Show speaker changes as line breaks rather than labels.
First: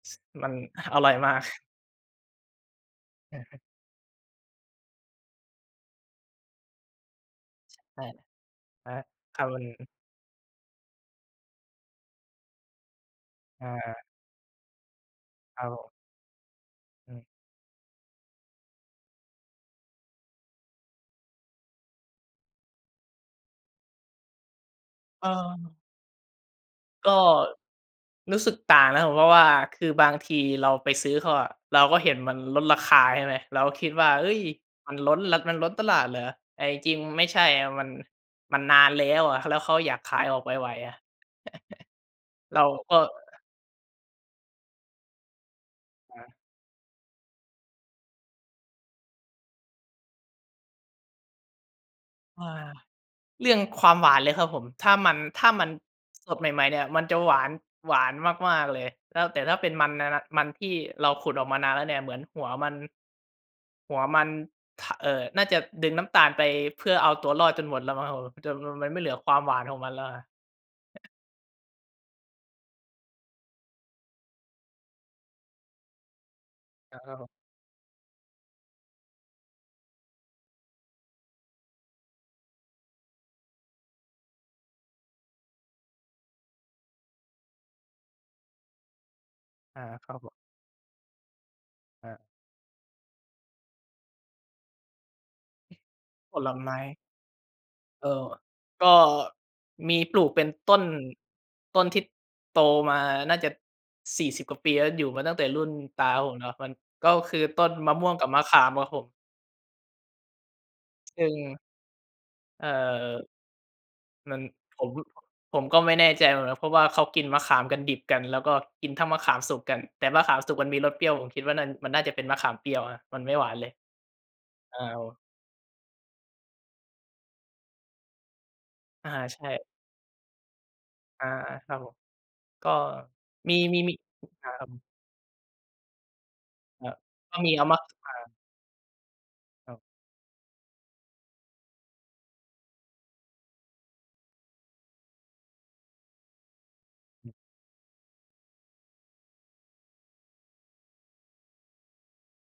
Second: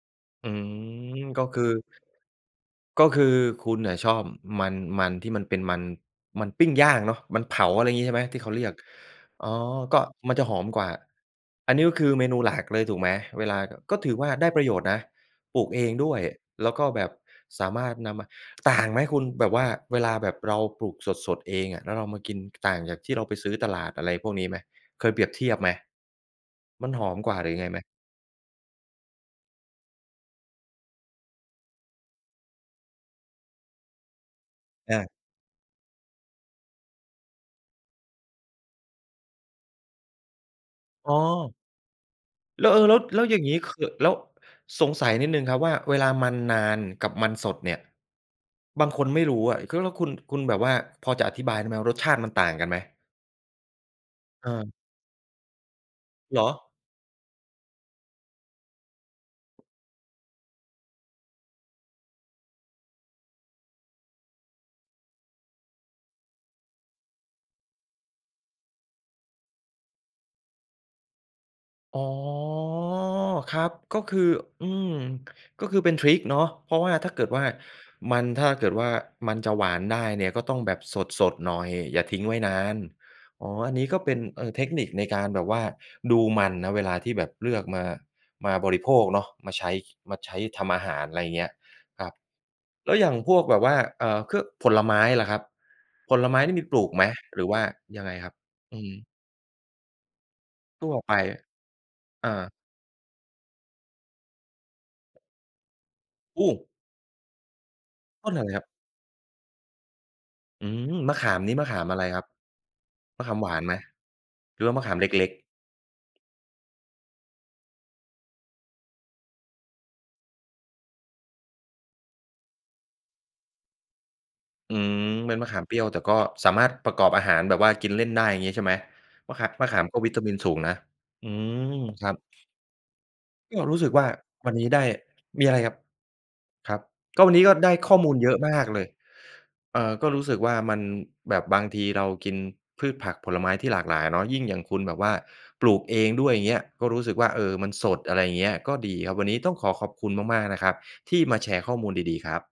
ม
อ
ั
ื
น ห อร่อย
ม
มา
ก
ก
็คือ ก็คือ
อือฮึ
คุณน่ะชอบมัน มันที่มันเป็นมัน มันปิ้งย่างเนาะ มันเผา อะไรอย่
ใ
า
ช
งง
่
ี้ ใช่ไหม ที่เขาเรียก
อา ค
อ
า
๋อ
รุน
ก็มันจะหอมกว่า อันนี้ก็คือเมนูหลักเลยถูกไหม เวลา
อ
ก ก็
า
ถือว่าได้ประโยชน์นะ ป
ค
ล
ร
ู
ับ
ก
ผ
เอ
ม
งด้วย แล้วก็แบ
อ
บ
ืม
สามารถนำมา ต่างไหมคุณ แบบว่า เวลาแบบเราปลูกสด ๆ เองอะ แล้วเรามากิน ต่างจากที่เราไปซื้อตลาดอะไรพวกนี้ไหม? เคยเปรียบเทียบไหม?
เออ
มันห
ก
อ
็
มกว่าหรือยังไงไหม?
รู้สึกต่างนะ ผม เพราะว่าคือบางทีเราไปซื้อเขาอะ เราก็เห็นมันลดราคาใช่ไหม เราก็คิดว่า เฮ้ย มัน
อา
ล้น ล มันล้นตลาดเหรอ แต่จริง ๆ ไม่ใช่อะ มัน มันนานแล้วอะ แล้วเขาอยากขายออกไว ๆ อะ
อ๋อ
เรา
แล้ว เออ
ก
แล
็
้ว แล้วอย่างงี้คือ แล้วสงสัยนิดหนึ่งครับ ว่าเวลา
ครั
มั
บ
นนานกับมันสดเนี่ย บางคนไม่รู้อะ ก แล้วคุณ คุณแบบว่าพอจะอธิบายได้ไหมว่ารสชาติมัน
อ
ต
า
่างกันไหม?
เรื่องความหวานเลยครับผม
เออ
ถ้ามัน ถ้ามันส
เห
ด
ร
ใ
อ?
หม่ ๆ เนี่ยมันจะหวาน หวานมาก ๆ เลย แล้ว แต่ถ้าเป็นมัน นะ นะ มันที่เราขุดออกมานานแล้วเนี่ย เหมือนหัวมัน หัวมัน ท เอ่อ น่าจะดึงน้ำตาลไปเพื่อเอาตัวรอดจนหมดแล้วมั้งครับผม จนมัน มันไม่เหลือความหวานของมันแล้ว
อ๋อ ครับ ก็คือ อืม ก็คือเป็นทริกเนาะ เพราะว่า
อา
ถ
ค
้
ร
า
ับ
เก
ผ
ิ
ม
ดว่ามัน ถ้าเกิดว่ามันจะหวานได้เนี่ยก็ต้องแบบสด ๆ หน่อย อย่าทิ้งไว้นาน อ๋อ อันนี้ก็เป็น เออ เทคนิคในการแบบว่าดูมันนะ เวลาที่แบบเลือกมา มาบริโภคเนาะ มาใช้
อา
ค
ครั
ม
บ
า
ผ
ใช
ม
้ทำอาหาร อะไรอย่างเงี้ยคร
อ
ับ
า
แล้วอย่างพวกแบบว่า เอ่อ ค ผลไม้ล่ะครับ ผล
ผ
ไม้น
ล
ี่มี
ไม
ป
้
ลูกไหม หรือว่ายั
เ
ง
อ
ไง
่
ค
อ
รับ? อื
ก็
ม
มีปลูกเป็นต้น
ทั่วไป
ต้นที่
อา
โตมาน่าจะ 40 กว่าปีแล้ว อยู่มาตั้งแต่รุ่นตาผม
โอ
เนาะ มั
้
นก็คือต้นมะม่วงกั
ต
บ
้น
ม
อ
ะ
ะไร
ข
คร
า
ับ?
มครับผม
อืม มะ
ซ
ข
ึ่ง
าม นี้มะขามอะไรครับ
เอ่อ
มะขามหวานไหม
มัน
หรือว่าม
ผ
ะข
ม
ามเ
ผ
ล
ม
็ก ๆ?
ผมก็ไม่แน่ใจนะ เพราะว่าเขากินมะขามกันดิบกัน แล้วก็กินทั้งมะขามสุกกัน แต่มะขามสุกมันมีรสเปรี้ยว ผมคิดนัน มันน่าจะเป็นมะขามเปรี้ยวอะ มันไม่หวานเลย
อื
อ้า
ม
ว
เป็นมะขามเปรี้ยว แต่ก็สามารถประกอบอาหารแบบว่ากินเล่นได้ อย่างงี้ใช่ไหม?
อา
ม
ใ
ะ
ช
ขา
่
มะขามก็วิตามินสูงนะ
อ
อ
า
ืม
ครับผม
ครับ
ก็มี
ก็รู
มี
้สึ
ม
ก
ี
ว่า
ค
ว
ร
ั
ั
นนี้
บ
ได
อ
้ มีอะไรครับ? ครับ
ครับ
ก็วั
ก
น
็
นี้
ม
ก็
ีเอา
ได้
ม
ข้อม
อา
ูลเยอะมากเลย
ครั
เอ
บ
่อ ก็รู้สึกว่ามัน แบบบางทีเรากินพืชผักผลไม้ที่หลากหลายเนาะ ยิ่งอย่างคุณแบบว่าปลูกเองด้วย อย่างเงี้ย ก็รู้สึกว่า เออ มันสด อะไรอย่างเงี้ย ก็ดีครับ วันนี้ต้องขอขอบคุณมาก ๆ นะครับ ที่มาแชร์ข้อมูลดี ๆ ครับ